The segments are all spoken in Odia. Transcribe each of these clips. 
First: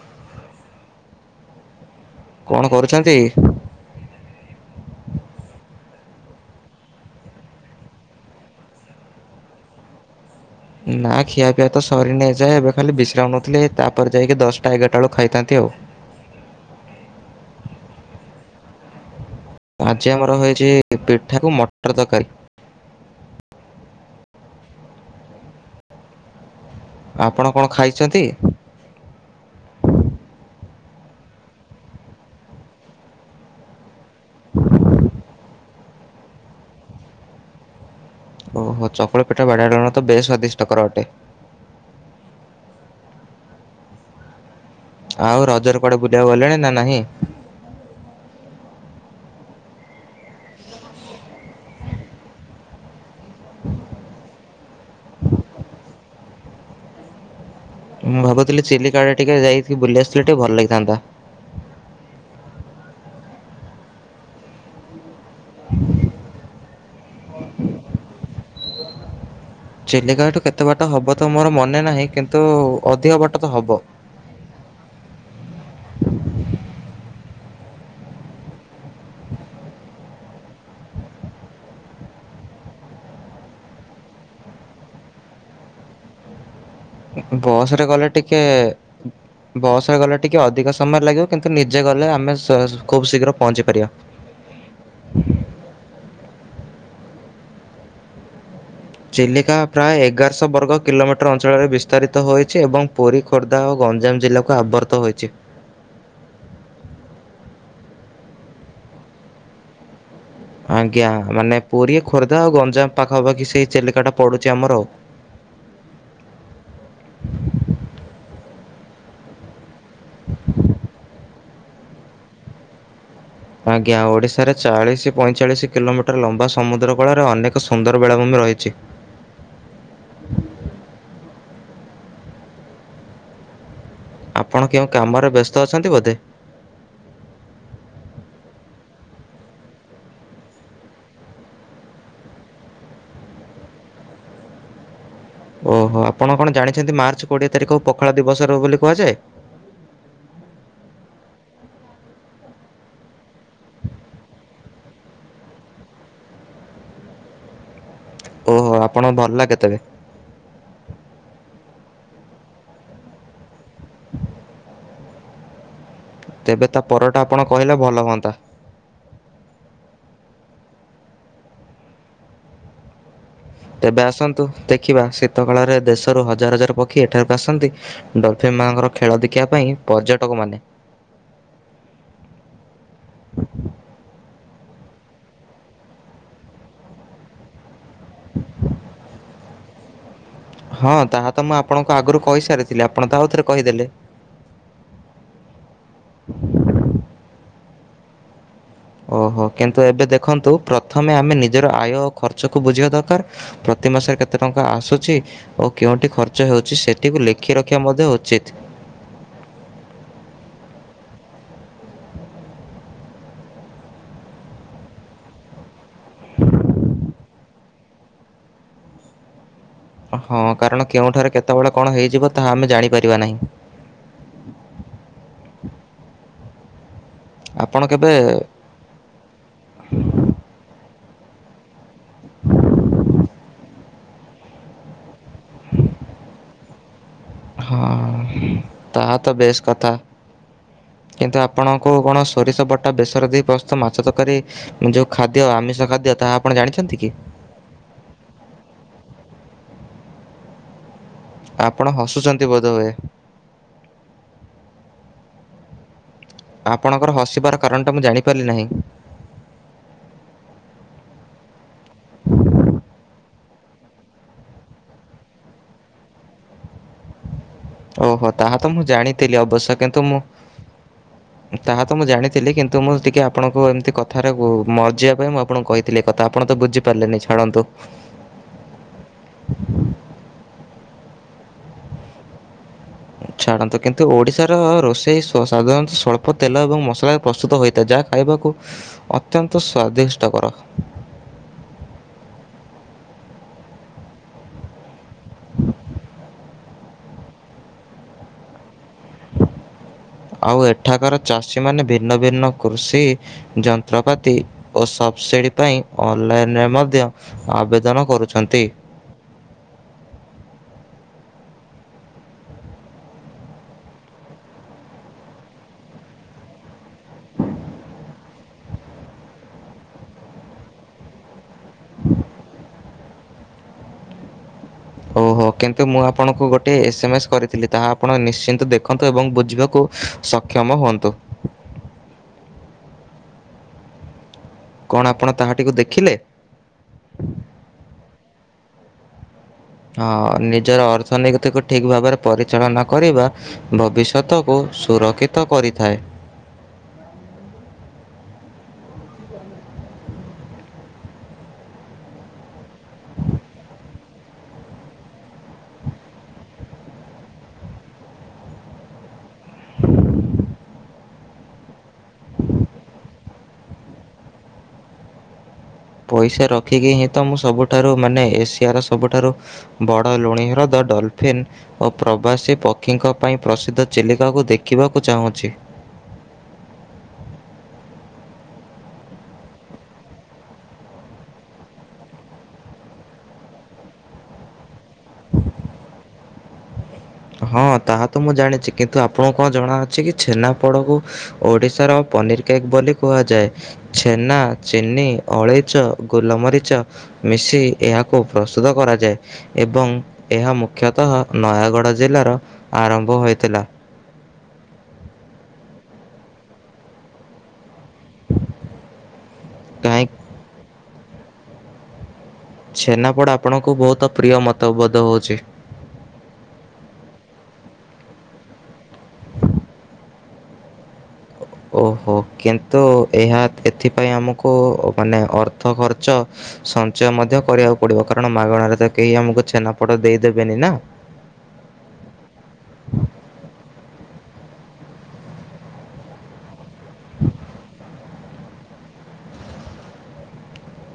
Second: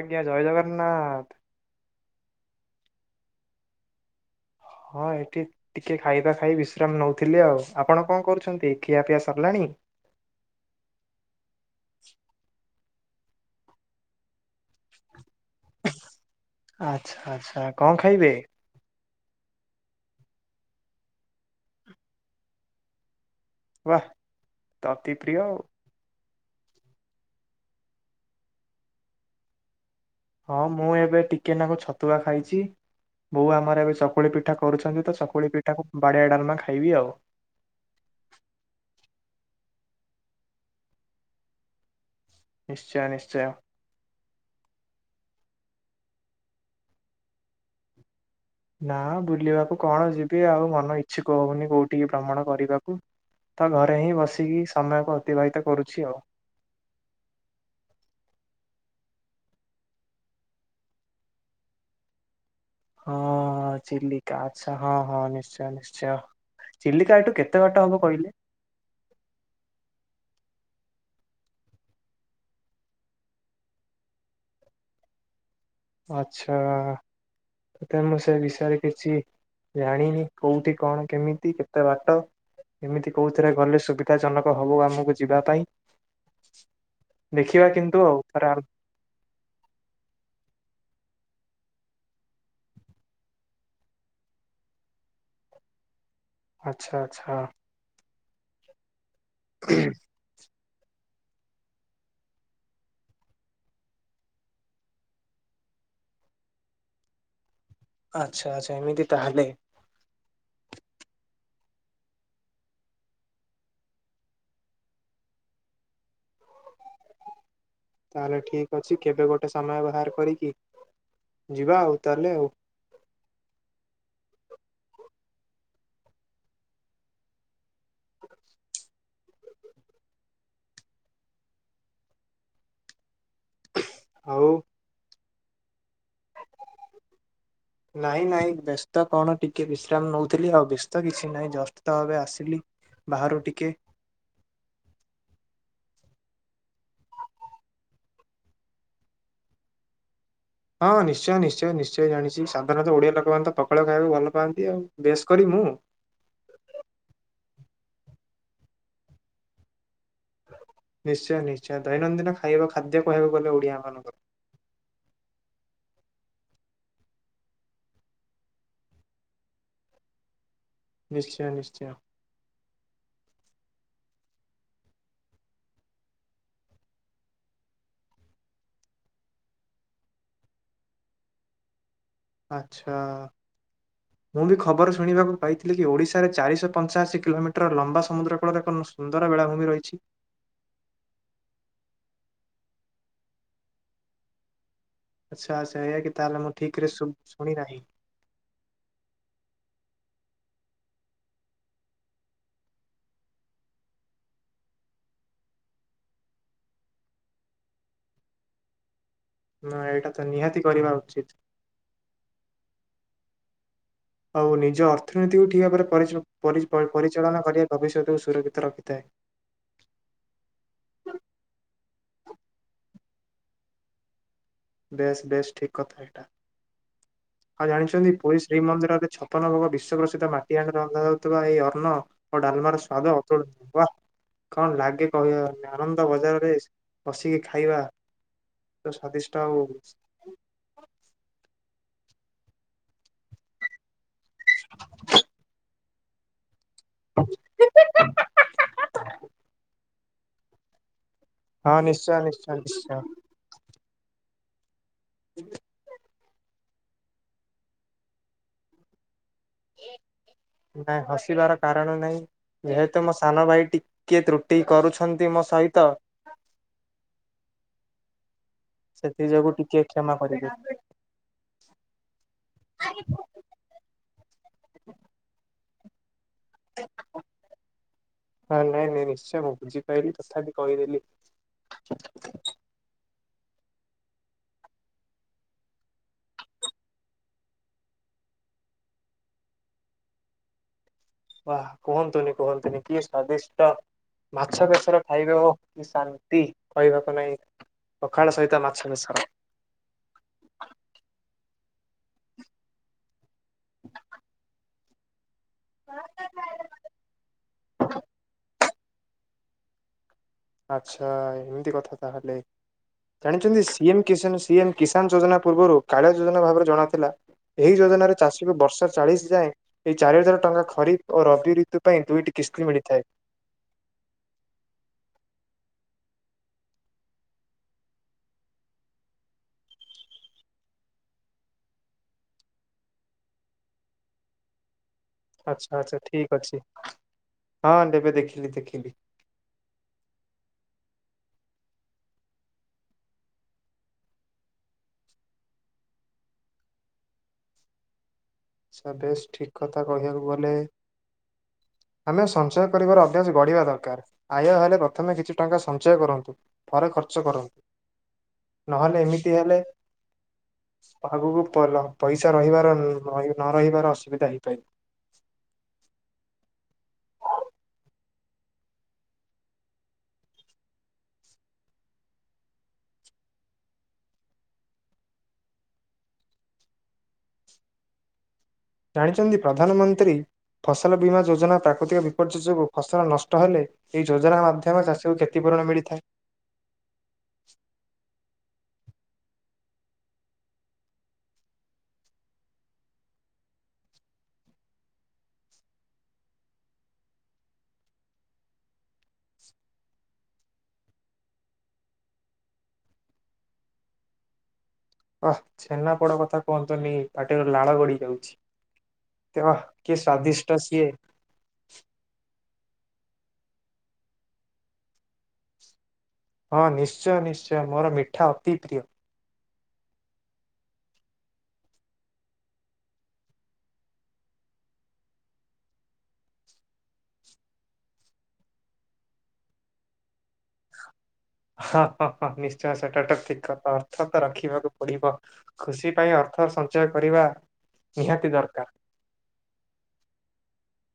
ଆଜ୍ଞା ଜୟ ଜଗନ୍ନାଥ। କଣ କରୁଛନ୍ତି? ହଁ ଏଠି ଟିକେ ଖାଇବା ଖାଇ ବିଶ୍ରାମ ନଉଥିଲି ଆଉ। ଆପଣ କଣ କରୁଛନ୍ତି, ଖିଆ ପିଆ ସରିଲାଣି? ନା ଖିଆ ପିଆ ତ ସରିନି ଏ ଯାଏଁ। ଏବେ ଖାଲି ବିଶ୍ରାମ ନଉଥିଲି। ତାପରେ ଯାଇକି ଦଶଟା ଏଗାରଟା ବେଳୁ ଖାଇଥାନ୍ତି ଆଉ। ଆଚ୍ଛା ଆଚ୍ଛା କଣ ଖାଇବେ? ଆଜି ଆମର ହେଉଛି ପିଠାକୁ ମଟର ତରକାରୀ। ବା ତ ଅତି ପ୍ରିୟ ଆଉ। ଆପଣ କଣ ଖାଇଛନ୍ତି? ହଁ ମୁଁ ଏବେ ଟିକେନାକୁ ଛତୁଆ ଖାଇଛି। ବୋଉ ଆମର ଏବେ ଚକୁୁଳି ପିଠା କରୁଛନ୍ତି ତ ଚକୁୁଳି ପିଠାକୁ ବାଡିଆ ଡାଲମା ଖାଇବି ଆଉ। ଓହୋ ଚକୁଳି ପିଠା ବାଡ଼ିଆ ଡାଲମା ବେଶ ସ୍ଵାଦିଷ୍ଟ କର ଅଟେ। ନିଶ୍ଚୟ ନିଶ୍ଚୟ। ଆଉ ରଜରେ କଆଡେ ବୁଲିବାକୁ ଗଲେଣି ନା ନାହିଁ? ନା ବୁଲିବାକୁ କଣ ଯିବି ଆଉ ମନ ଇଚ୍ଛୁକ ହଉନି କଉଠିକି ଭ୍ରମଣ କରିବାକୁ। ତ ଘରେ ହିଁ ବସିକି ସମୟକୁ ଅତିବାହିତ କରୁଛି ଆଉ। ମୁଁ ଭାବୁଥିଲି ଚିଲିକା ଆଡେ ଟିକେ ଯାଇକି ବୁଲି ଆସିଥିଲେ ଟିକେ ଭଲ ଲାଗିଥାନ୍ତା। ହଁ ଚିଲିକା ଆଚ୍ଛା ହଁ ହଁ ନିଶ୍ଚୟ ନିଶ୍ଚୟ। ଚିଲିକା ଏଠୁ କେତେ ବାଟ ହେବ କହିଲେ। ଚିଲିକା ଏଠୁ କେତେ ବାଟ ହବ ତ ମୋର ମନେ ନାହିଁ କିନ୍ତୁ ଅଧିକ ବାଟ ତ ହବ। ଆଛା ସେଥିପାଇଁ ମୁଁ ସେ ବିଷୟରେ କିଛି ଜାଣିନି କୋଉଠି କଣ କେମିତି କେତେ ବାଟ। ଏମିତି କହୁଥିରେ ଗଲେ ସୁବିଧା ଜନକ ହବ ଆମକୁ ଯିବା ପାଇଁ ଦେଖିବା ବସରେ କିନ୍ତୁ ଗଲେ ଆଉ ଟିକେ ଥରେ ଆଲୋ ବସରେ ଗଲେ ଟିକେ ଅଧିକ ସମୟ ଲାଗିବ କିନ୍ତୁ ନିଜେ ଗଲେ ଆମେ ଖୁବ ଶୀଘ୍ର ପହଞ୍ଚି ପାରିବା। ଆଚ୍ଛା ଆଚ୍ଛା ଚିଲିକା ପ୍ରାୟ ଏଗାରଶହ ବର୍ଗ କିଲୋମିଟର ଅଞ୍ଚଳରେ ବିସ୍ତାରିତ ହୋଇଛି ଏବଂ ପୁରୀ ଖୋର୍ଦ୍ଧା ଓ ଗଞ୍ଜାମ ଜିଲ୍ଲାକୁ ଆବର୍ତ୍ତ ହୋଇଛି। ଆଚ୍ଛା ଆଛା ଏମିତି ତାହେଲେ। ଆଜ୍ଞା ମାନେ ପୁରୀ ଖୋର୍ଦ୍ଧା ଆଉ ଗଞ୍ଜାମ ପାଖାପାଖି ସେଇ ଚିଲିକାଟା ପଡୁଛି ଆମର ଆଉ। ତାହେଲେ ଠିକ୍ ଅଛି କେବେ ଗୋଟେ ସମୟ ବାହାର କରିକି ଯିବା ଆଉ ତାହେଲେ ଆଉ। ଆଜ୍ଞା ଓଡିଶାରେ ଚାଳିଶ ପଇଁଚାଳିଶ କିଲୋମିଟର ଲମ୍ବା ସମୁଦ୍ର କୂଳରେ ଅନେକ ଏକ ସୁନ୍ଦର ବେଳାଭୂମି ରହିଛି। [inaudible] ଆପଣ କେଉଁ କାମରେ ବ୍ୟସ୍ତ ଅଛନ୍ତି ବୋଧେ? ନାଇଁ ନାଇଁ ବ୍ୟସ୍ତ କଣ ଟିକେ ବିଶ୍ରାମ ନଉଥିଲି ଆଉ ବ୍ୟସ୍ତ କିଛି ନାହିଁ ଜଷ୍ଟ ତ ଏବେ ଆସିଲି। ବାହାରୁ ଟିକେ। ଓହୋ ଆପଣ କଣ ଜାଣିଛନ୍ତି ମାର୍ଚ୍ଚ କୋଡ଼ିଏ ତାରିଖକୁ ପଖାଳ ଦିବସର ବୋଲି କୁହାଯାଏ। ହଁ ନିଶ୍ଚୟ ନିଶ୍ଚୟ ନିଶ୍ଚୟ ଜାଣିଛି ସାଧାରଣତଃ ଓଡିଆ ଲୋକମାନେ ତ ପଖାଳ ଖାଇବାକୁ ଭଲ ପାଆନ୍ତି ଆଉ ବେଶ କରି ମୁଁ। ଓହୋ ଆପଣକୁ ଭଲଲାଗେ ତେବେ। ନିଶ୍ଚୟ ନିଶ୍ଚୟ ଦୈନନ୍ଦିନ ଖାଇବା ଖାଦ୍ୟ କହିବାକୁ ଗଲେ ଓଡିଆ ମାନଙ୍କର। ତେବେ ତା ପରଟା ଆପଣ କହିଲେ ଭଲ ହୁଅନ୍ତା। ନିଶ୍ଚୟ ନିଶ୍ଚୟ ତେବେ ଆସନ୍ତୁ ଦେଖିବା ଶୀତ କାଳରେ ଦେଶରୁ ହଜାର ହଜାର ପକ୍ଷୀ ଏଠାକୁ ଆସନ୍ତି। ଡଲଫିନ୍ ମାନଙ୍କର ଖେଳ ଦେଖିବା ପାଇଁ ପର୍ଯ୍ୟଟକ ମାନେ। ଆଚ୍ଛା [inaudible] ମୁଁ ବି ଖବର ଶୁଣିବାକୁ ପାଇଥିଲି କି ଓଡ଼ିଶାରେ ଚାରିଶହ ପଞ୍ଚାଅଶୀ କିଲୋମିଟର ଲମ୍ବା ସମୁଦ୍ରକୂଳରେ ଏକ ସୁନ୍ଦର ବେଳାଭୂମି ରହିଛି। ହଁ ତାହା ତ ମୁଁ ଆପଣଙ୍କୁ ଆଗରୁ କହିସାରିଥିଲି ଆପଣ ତ ଆଉଥରେ କହିଦେଲେ। ଆଚ୍ଛା ଆଚ୍ଛା ଏଇଆ କି ତାହେଲେ ମୁଁ ଠିକରେ ସୁ ଶୁଣି ନାହିଁ। ଓହୋ କିନ୍ତୁ ଏବେ ଦେଖନ୍ତୁ ପ୍ରଥମେ ଆମେ ନିଜର ଆୟ ଖର୍ଚ୍ଚକୁ ବୁଝିବା ଦରକାର। ପ୍ରତି ମାସରେ କେତେ ଟଙ୍କା ଆସୁଛି। ଓ କେଉଁଠି ଖର୍ଚ୍ଚ ହେଉଛି ସେଟିକୁ ଲେଖି ରଖିବା ମଧ୍ୟ ଉଚିତ। ନା ଏଇଟା ତ ନିହାତି କରିବା ଉଚିତ୍। ଆଉ ନିଜ ଅର୍ଥନୀତିକୁ ଠିକ୍ ଭାବରେ ପରିଚ ପରି ପରିଚାଳନା କରିବା ଭବିଷ୍ୟତକୁ ସୁରକ୍ଷିତ ରଖିଥାଏ। ହଁ କାରଣ କେଉଁଠାରେ କେତେବେଳେ କଣ ହେଇଯିବ ତାହା ଆମେ ଜାଣିପାରିବା ନାହିଁ। ବେଶ ବେଶ ଠିକ୍ କଥା। ହଁ ଆପଣ ଜାଣିଚନ୍ତି କେବେ ପୁରୀ ଶ୍ରୀମନ୍ଦିରରେ ପନ ଭୋଗ ବିଶ୍ଵ ପ୍ରସିଦ୍ଧ ମାଟି ହାଣ୍ଡିରେ ରନ୍ଧା ଯାଉଥିବା ଏଇ ଅନ୍ନ ଓ ଡାଲମାର ସ୍ଵାଦ ଅତୁଳନୀୟ ୱା। କଣ ଲାଗେ କହିବା ଆନନ୍ଦ ବଜାରରେ ବସିକି ଖାଇବା ହଁ ତାହା ସ୍ଵାଦିଷ୍ଟ ତ ଆଉ ବେଶ କଥା। କିନ୍ତୁ ଆପଣଙ୍କୁ କଣ ସୋରିଷ ବଟା ବେସର ଦେଇ ତ ମାଛ ତକାରୀ ଯୋଉ ଖାଦ୍ୟ ଆମିଷ ଖାଦ୍ୟ ତାହା ଆପଣ ଜାଣିଛନ୍ତି କି? [inaudible] ହଁ ଆପଣ ନିଶ୍ଚୟ ହସୁଚନ୍ତି ନିଶ୍ଚୟ ବୋଧୋ ହୋଏ ନିଶ୍ଚୟ [inaudible] ଆପଣଙ୍କର ହସିବାର କାରଣଟା ମୁଁ ଜାଣିପାରିଲି ନାହିଁ। ନା ହସିବାର କାରଣ ନାଇଁ। ଯେହେତୁ ମୋ ସାନ ଭାଇ ଟିକେ ତ୍ରୁଟି କରୁଛନ୍ତି ମୋ ସହିତ ଓହୋ। ତାହା ତ ମୁଁ ସେଥି ଜାଣିଥିଲି ଯୋଗୁ ଅବଶ୍ୟ ଟିକେ କିନ୍ତୁ କ୍ଷମା ମୁଁ କରିବେ ତାହା ତ ମୁଁ ଜାଣିଥିଲି କିନ୍ତୁ ମୁଁ ଟିକେ ଅପ ଆପଣଙ୍କୁ ଏମିତି କଥାରେ ମଜିବା ପାଇଁ ମୁଁ ଆପଣଙ୍କୁ କହିଥିଲି ଏ କଥା ଆପଣ ତ ବୁଝିପାରିଲେନି ଛାଡ଼ନ୍ତୁ। ହଁ ନାଇଁ ନାଇଁ ନିଶ୍ଚୟ ମୁଁ ବୁଝିପାରିଲି ତଥାପି କହିଦେଲି। ଛାଡ଼ନ୍ତୁ କିନ୍ତୁ ଓଡ଼ିଶାର ରୋଷେଇ ସ୍ଵ ସାଧାରଣ ସ୍ୱଳ୍ପ ତେଲ ଏବଂ ମସଲା ପ୍ରସ୍ତୁତ ହୋଇଥାଏ ଯାହା ଖାଇବାକୁ ଅତ୍ୟନ୍ତ ସ୍ଵାଦିଷ୍ଟକର। ବା କୁହନ୍ତୁନି କୁହନ୍ତୁନି କିଏ ସ୍ଵାଦିଷ୍ଟ। ମାଛ ବେସର ଖାଇବେ ଓ କି ଶାନ୍ତି କହିବାକୁ ନାଇଁ। ପଖାଳ ସହିତ ମାଛ ବେଶର ଆଉ ଏଠାକାର ଚାଷୀ ମାନେ ଭିନ୍ନ ଭିନ୍ନ କୃଷି ଯନ୍ତ୍ରପାତି ଓ ସବ୍ ସିଡ଼ି ପାଇଁ ଅନ୍ ଲାଇନରେ ମଧ୍ୟ ଆବେଦନ କରୁଚନ୍ତି। ଆଛା ଏମିତି କଥା ତାହେଲେ। ଜାଣିଚନ୍ତି ସିଏମ୍ କିଷାନ୍ ସିଏମ୍ କିଷାନ୍ ଯୋଜନା ପୂର୍ବରୁ କାଳିଆ ଯୋଜନା ଭାବରେ ଜଣା ଥିଲା। ଏହି ଯୋଜନାରେ ଚାଷୀକୁ ବର୍ଷ ଚାଳିଶ ଯାଏଁ ଏଇ ଚାରି ହଜାର ଟଙ୍କା ଖରିଫ୍ ଓ ରବି ଏଥି ପାଇଁ ଦୁଇଟି କିସ୍ତି ମିଳିଥାଏ। ଓହୋ କିନ୍ତୁ ମୁଁ ଆପଣଙ୍କୁ ଗୋଟିଏ ଏସେ ମେସ କରିଥିଲି ତାହା ଆପଣ ନିଶ୍ଚିନ୍ତ ଦେଖନ୍ତୁ ଏବଂ ବୁଝିବାକୁ ସକ୍ଷମ ହୁଅନ୍ତୁ। କଣ ଆ ଆଛା ଆଛା ଠିକ୍ ଅଛି ହଁ ଦେବେ ଦେଖିଲି ଦେଖିଲି। ହଁ ନିଜର ଅର୍ଥନୀତିକୁ ଠିକ୍ ଭାବରେ ପରିଚାଳନା କରିବା। ଭବିଷତକୁ ସୁରକ୍ଷିତ କରିଥାଏ। ସ ଦେଶ୍ ଠିକ୍ କଥା କହିବାକୁ ଗଲେ ଆମେ ସଞ୍ଚୟ କରିବାର ଅଭ୍ୟାସ ଗଢିବା ଦରକାର। ଆୟ ହେଲେ ପ୍ରଥମେ କିଛି ଟଙ୍କା ସଞ୍ଚୟ କରନ୍ତୁ ଫରେ ଖର୍ଚ୍ଚ କରନ୍ତୁ। ନହେଲେ ଏମିତି ହେଲେ ଆଗକୁ ପଲ ପଇସା ରହିବାର ଲ ଲଗେ। ନ ରହିବାର ଅସୁବିଧା ହେଇପାରେ। ପଇସା ରଖିକି ହିଁ ତ ମୁଁ ସବୁଠାରୁ ମାନେ ଏସିଆର ସବୁଠାରୁ ବଡ଼ ଲୁଣିହ୍ରଦ ଡଲଫିନ୍ ଓ ପ୍ରବାସୀ ପକ୍ଷୀଙ୍କ ପାଇଁ ପ୍ରସିଦ୍ଧ ଚିଲିକାକୁ ଦେଖିବାକୁ ଚାହୁଁଚି। ଜାଣିଚନ୍ତି ପ୍ରଧାନମନ୍ତ୍ରୀ ଫସଲ ବୀମା ଯୋଜନା ପ୍ରାକୃତିକ ବିପର୍ଯ୍ୟୟ ଯୋଗୁଁ ଫସଲ ନଷ୍ଟ ହେଲେ ଏହି ଯୋଜନା ମାଧ୍ୟ ମ ଚାଷୀ କ୍ଷତି ପୂରଣ ମିଳିଥାଏ। ହଁ ତାହା ତ ମୁଁ ଜାଣିଛି କିନ୍ତୁ ଆପଣଙ୍କୁ କଣ ଜଣାଅଛି କି ଛେନା ପୋଡକୁ ଓଡିଶାର ପନିର୍ କେକ୍ ବୋଲି କୁହାଯାଏ। ଛେନା, ଚିନି, ଅଳେଇଚ, ଗୋଲମରିଚ ମିଶି ଏହାକୁ ପ୍ରସ୍ତୁତ କରାଯାଏ ଏବଂ ଏହା ମୁଖ୍ୟତଃ ନୟାଗଡ଼ ଜିଲ୍ଲାର ଆରମ୍ଭ ହୋଇଥିଲା। ଓଃ ଛେନା ପୋଡ କଥା କୁହନ୍ତୁନି, ପାଟିରୁ ଲାଳ ଗଡି ଯାଉଛି। କିବା କି କାହିଁ ସ୍ୱାଦିଷ୍ଟ ସିଏ। ଛେନାପୋଡ଼ ଆପଣଙ୍କୁ ବହୁତ ପ୍ରିୟ ମତବୋଧ ହଉଚି। ହଁ ନିଶ୍ଚୟ ନିଶ୍ଚୟ, ମୋର ମିଠା ଅତି ପ୍ରିୟ। ଓହୋ। କିନ୍ତୁ ଏହା ଏଥିପାଇଁ ଆମକୁ ମାନେ ଅର୍ଥ ଖର୍ଚ୍ଚ ସଞ୍ଚୟ ମଧ୍ୟ କରିବାକୁ ପଡିବ, କାରଣ ମାଗଣାରେ ତ କେହି ଆମକୁ ଛେନାପୋଡ଼ ଦେଇଦେବେନି ନା। ହାଁ-ହଁ-ହଁ। ନିଶ୍ଚୟ ସେଟାଟ ଠିକ୍ କଥା, ଅର୍ଥ ତ ରଖିବାକୁ ପଡିବ। ଖୁସି ପାଇଁ ଅର୍ଥ ସଞ୍ଚୟ କରିବା ନିହାତି ଦରକାର।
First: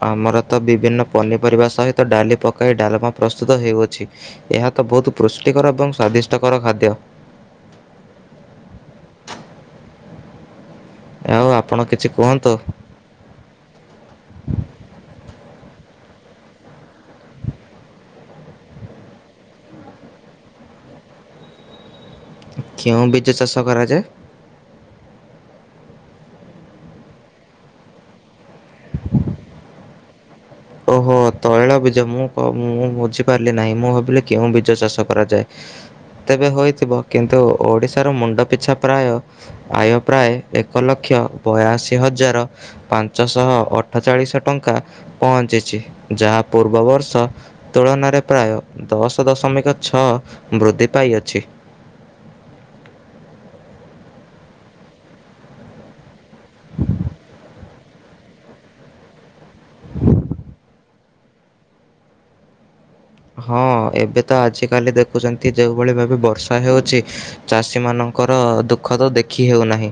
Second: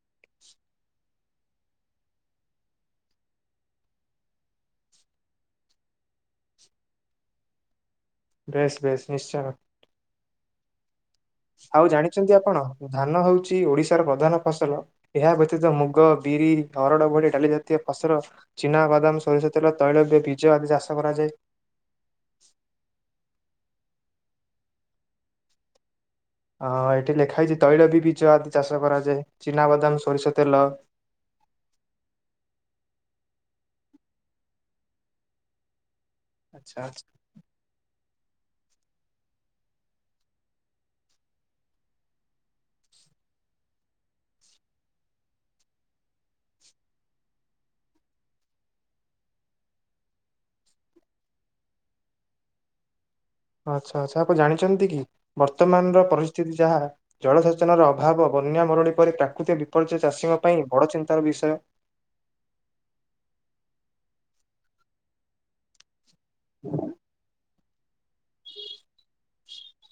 ଆମର ତ ବିଭିନ୍ନ ପନିପରିବା ସହିତ ଡାଲି ପକାଇ ଡାଲମା ପ୍ରସ୍ତୁତ ହେଉଅଛି। ଏହା ତ ବହୁତ ପୁଷ୍ଟିକର ଏବଂ ସ୍ଵାଦିଷ୍ଟକର ଖାଦ୍ୟ। ଡ୍ରେସ୍ ବେଶ ନିଶ୍ଚୟ। ଆପଣ ଆଉ କିଛି ଜାଣିଛନ୍ତି କୁହନ୍ତୁ, ଆପଣ, ଧାନ ହଉଛି ଓଡିଶାର ପ୍ରଧାନ ଫସଲ। ଏହା ବ୍ୟତୀତ ମୁଗ, ବିରି, ହରଡ ଭଳି ଡାଲିଜାତୀୟ ଫସଲ ଚିନାବାଦାମ, ସୋରିଷ ତେଲ, ତୈଳବୀ-ବୀଜ ଆଦି ଚାଷ କରାଯାଏ। କେଉଁ ବୀଜ ଚାଷ କରାଯାଏ? ଅ ଏଠି ଲେଖା ହେଇଛି ତୈଳବି-ବୀଜ ଆଦି ଚାଷ କରାଯାଏ। ଚିନାବାଦାମ, ସୋରିଷ ତେଲ ଓହୋ ତୈଳବୀଜ, ମୁଁ କ ମୁଁ ବୁଝିପାରିଲି ନାହିଁ। ମୁଁ ଭାବିଲି କେଉଁ ବୀଜ ଚାଷ କରାଯାଏ? ତେବେ ଆଚ୍ଛା ହୋଇଥିବ, ଆଚ୍ଛା। କିନ୍ତୁ ଓଡିଶାର ମୁଣ୍ଡ ପିଛା ପ୍ରାୟ ଆୟ ପ୍ରାୟ ଏକ ଲକ୍ଷ ବୟାଅଶୀ ହଜାର ପାଞ୍ଚଶହ ଅଠଚାଳିଶ ଟଙ୍କା ପହଞ୍ଚିଛି। ଯାହା ପୂର୍ବ ବର୍ଷ ତୁଳନାରେ ପ୍ରାୟ ଦଶ ଦଶମିକ ଛଅ ବୃଦ୍ଧି ପାଇଅଛି। ଆଚ୍ଛା ଆଚ୍ଛା। ଆପଣ ଜାଣିଛନ୍ତି କି, ବର୍ତ୍ତମାନର ପରିସ୍ଥିତି ଯାହା ଜଳସେଚନର ଅଭାବ, ବନ୍ୟା, ମରୁଡି ପରି ପ୍ରାକୃତିକ ବିପର୍ଯ୍ୟୟ, ଚାଷୀଙ୍କ ପାଇଁ ବଡ଼ ଚିନ୍ତାର ବିଷୟ। ହଁ। ଏବେ ତ ଆଜିିକାଲି ଦେଖୁଛନ୍ତି ଯୋଉ ଭଳି ଭାବେ ବର୍ଷା ହେଉଚି ଚାଷୀମାନଙ୍କର ଦୁଃଖ ତ ଦେଖି ହେଉନାହିଁ।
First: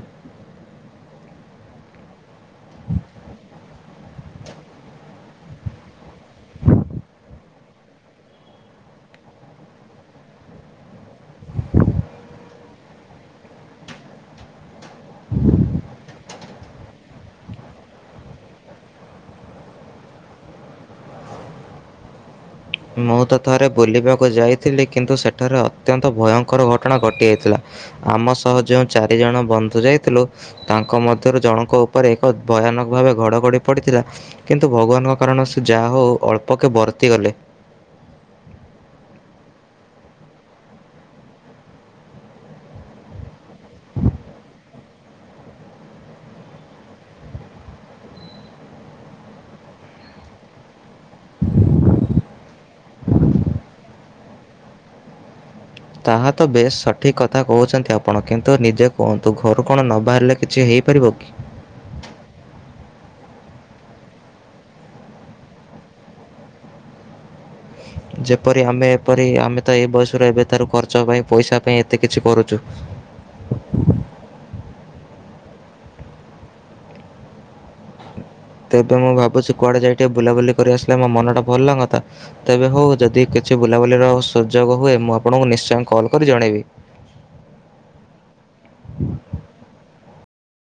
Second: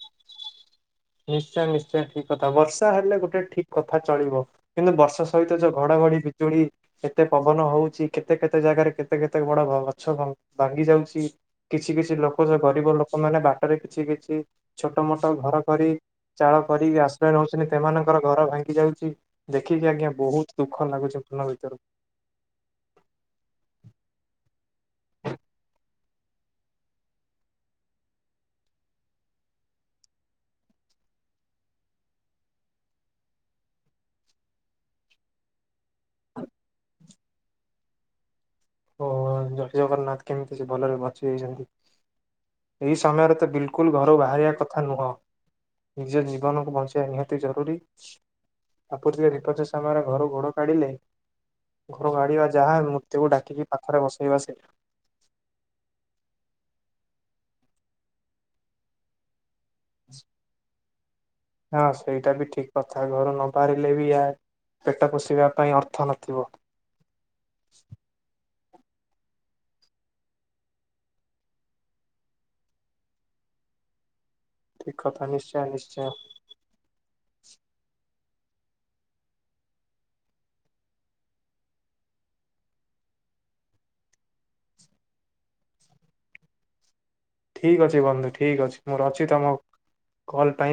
ନିଶ୍ଚୟ ନିଶ୍ଚୟ ଠିକ କଥା। ବର୍ଷା ହେଲେ ଗୋଟେ ଠିକ କଥା ଚଳିବ କିନ୍ତୁ ବର୍ଷା ସହିତ ଯୋଉ ଘଡଘଡି, ବିଜୁଳି କେତେ ପବନ ହଉଛି, କେତେ କେତେ ଜାଗାରେ କେତେ କେତେ ବଡ ଘ ଗଛ ଭ ଭାଙ୍ଗି ଯାଉଛି କିଛି କିଛି ଲୋକ ଯୋଉ ଗରିବ ଲୋକମାନେ ବାଟରେ କିଛି କିଛି ଛୋଟ ମୋଟ ଘର କରି ଚାଳ କରିକି ଆଶ୍ରୟ ନଉଛନ୍ତି ସେମାନଙ୍କର ଘର ଭାଙ୍ଗି ଯାଉଛି। ଦେଖିକି ଆଜ୍ଞା ବହୁତ ଦୁଃଖ ଲାଗୁଛି ମନ ଭିତରୁ। ମୁଁ ତ ଥରେ ବୁଲିବାକୁ ଯାଇଥିଲି କିନ୍ତୁ ସେଠାରେ ଅତ୍ୟନ୍ତ ଭୟଙ୍କର ଘଟଣା ଘଟିଯାଇଥିଲା। ଆମ ସହ ଯେଉଁ ଚାରିଜଣ ବନ୍ଧୁ ଯାଇଥିଲୁ ତାଙ୍କ ମଧ୍ୟରୁ ଜଣଙ୍କ ଉପରେ ଏକ ଭୟାନକ ଭାବେ ଘଡଘଡି ପଡିଥିଲା କିନ୍ତୁ ଭଗବାନଙ୍କ କାରଣରୁ ସେ ଯାହା ହଉ ଅଳ୍ପକେ ବର୍ତ୍ତି ଗଲେ। ଓ ଜୟ ଜଗନ୍ନାଥ। କେମିତି ସେ ଭଲରେ ବଞ୍ଚିଯାଇଛନ୍ତି। ଏହି ସମୟରେ ତ ବିଲକୁଲ ଘରୁ ବାହାରିବା କଥା ନୁହଁ। ନିଜ ଜୀବନକୁ ବଞ୍ଚେଇବା ନିହାତି ଜରୁରୀ ପ୍ରାକୃତିକ ବିପର୍ଯ୍ୟୟ ସମୟରେ ଘରୁ ଗୋଡ କାଢିଲେ ଘରୁ କାଢ଼ିବା ଯାହା ମୃତ୍ୟୁକୁ ଡାକିକି ପାଖରେ ବସେଇବା ସେଇଆ। ତାହା ତ ବେଶ୍ ସଠିକ୍ କଥା କହୁଛନ୍ତି ଆପଣ କିନ୍ତୁ ନିଜ କୁହନ୍ତୁ, ଘରୁ କଣ ନ ବାହାରିଲେ କିଛି ହେଇପାରିବ କି? ହଁ ସେଇଟା ବି ଠିକ କଥା। ଘରୁ ନ ବାହାରିଲେ ବି ୟା ପେଟ ପୋଷିବା ପାଇଁ ଅର୍ଥ ନଥିବ। ଯେପରି ଆମେ ଏପରି ଆମେ ତ ଏ ବୟସରୁ ଏବେ ତାର ଖର୍ଚ୍ଚ ପାଇଁ ପଇସା ପାଇଁ ଏତେ କିଛି କରୁଚୁ ଠିକ୍ କଥା, ନିଶ୍ଚୟ ନିଶ୍ଚୟ। ତେବେ ମୁଁ ଭାବୁଛି, କୁଆଡେ ଯାଇ ଟିକେ ବୁଲାବୁଲି କରି ଆସିଲେ ମୋ ମନଟା ଭଲ ଲାଗନ୍ତା ତେବେ ହଉ ଯଦି କିଛି ବୁଲାବୁଲିର ସୁଯୋଗ ହୁଏ, ମୁଁ ଆପଣଙ୍କୁ ନିଶ୍ଚୟ କଲ୍ କରି ଜଣେଇବି। ଠିକ୍ ଅଛି ବନ୍ଧୁ ଠିକ୍ ଅଛି ମୋର ଅଛି ତମ କଲ୍ ଟାଇମ୍।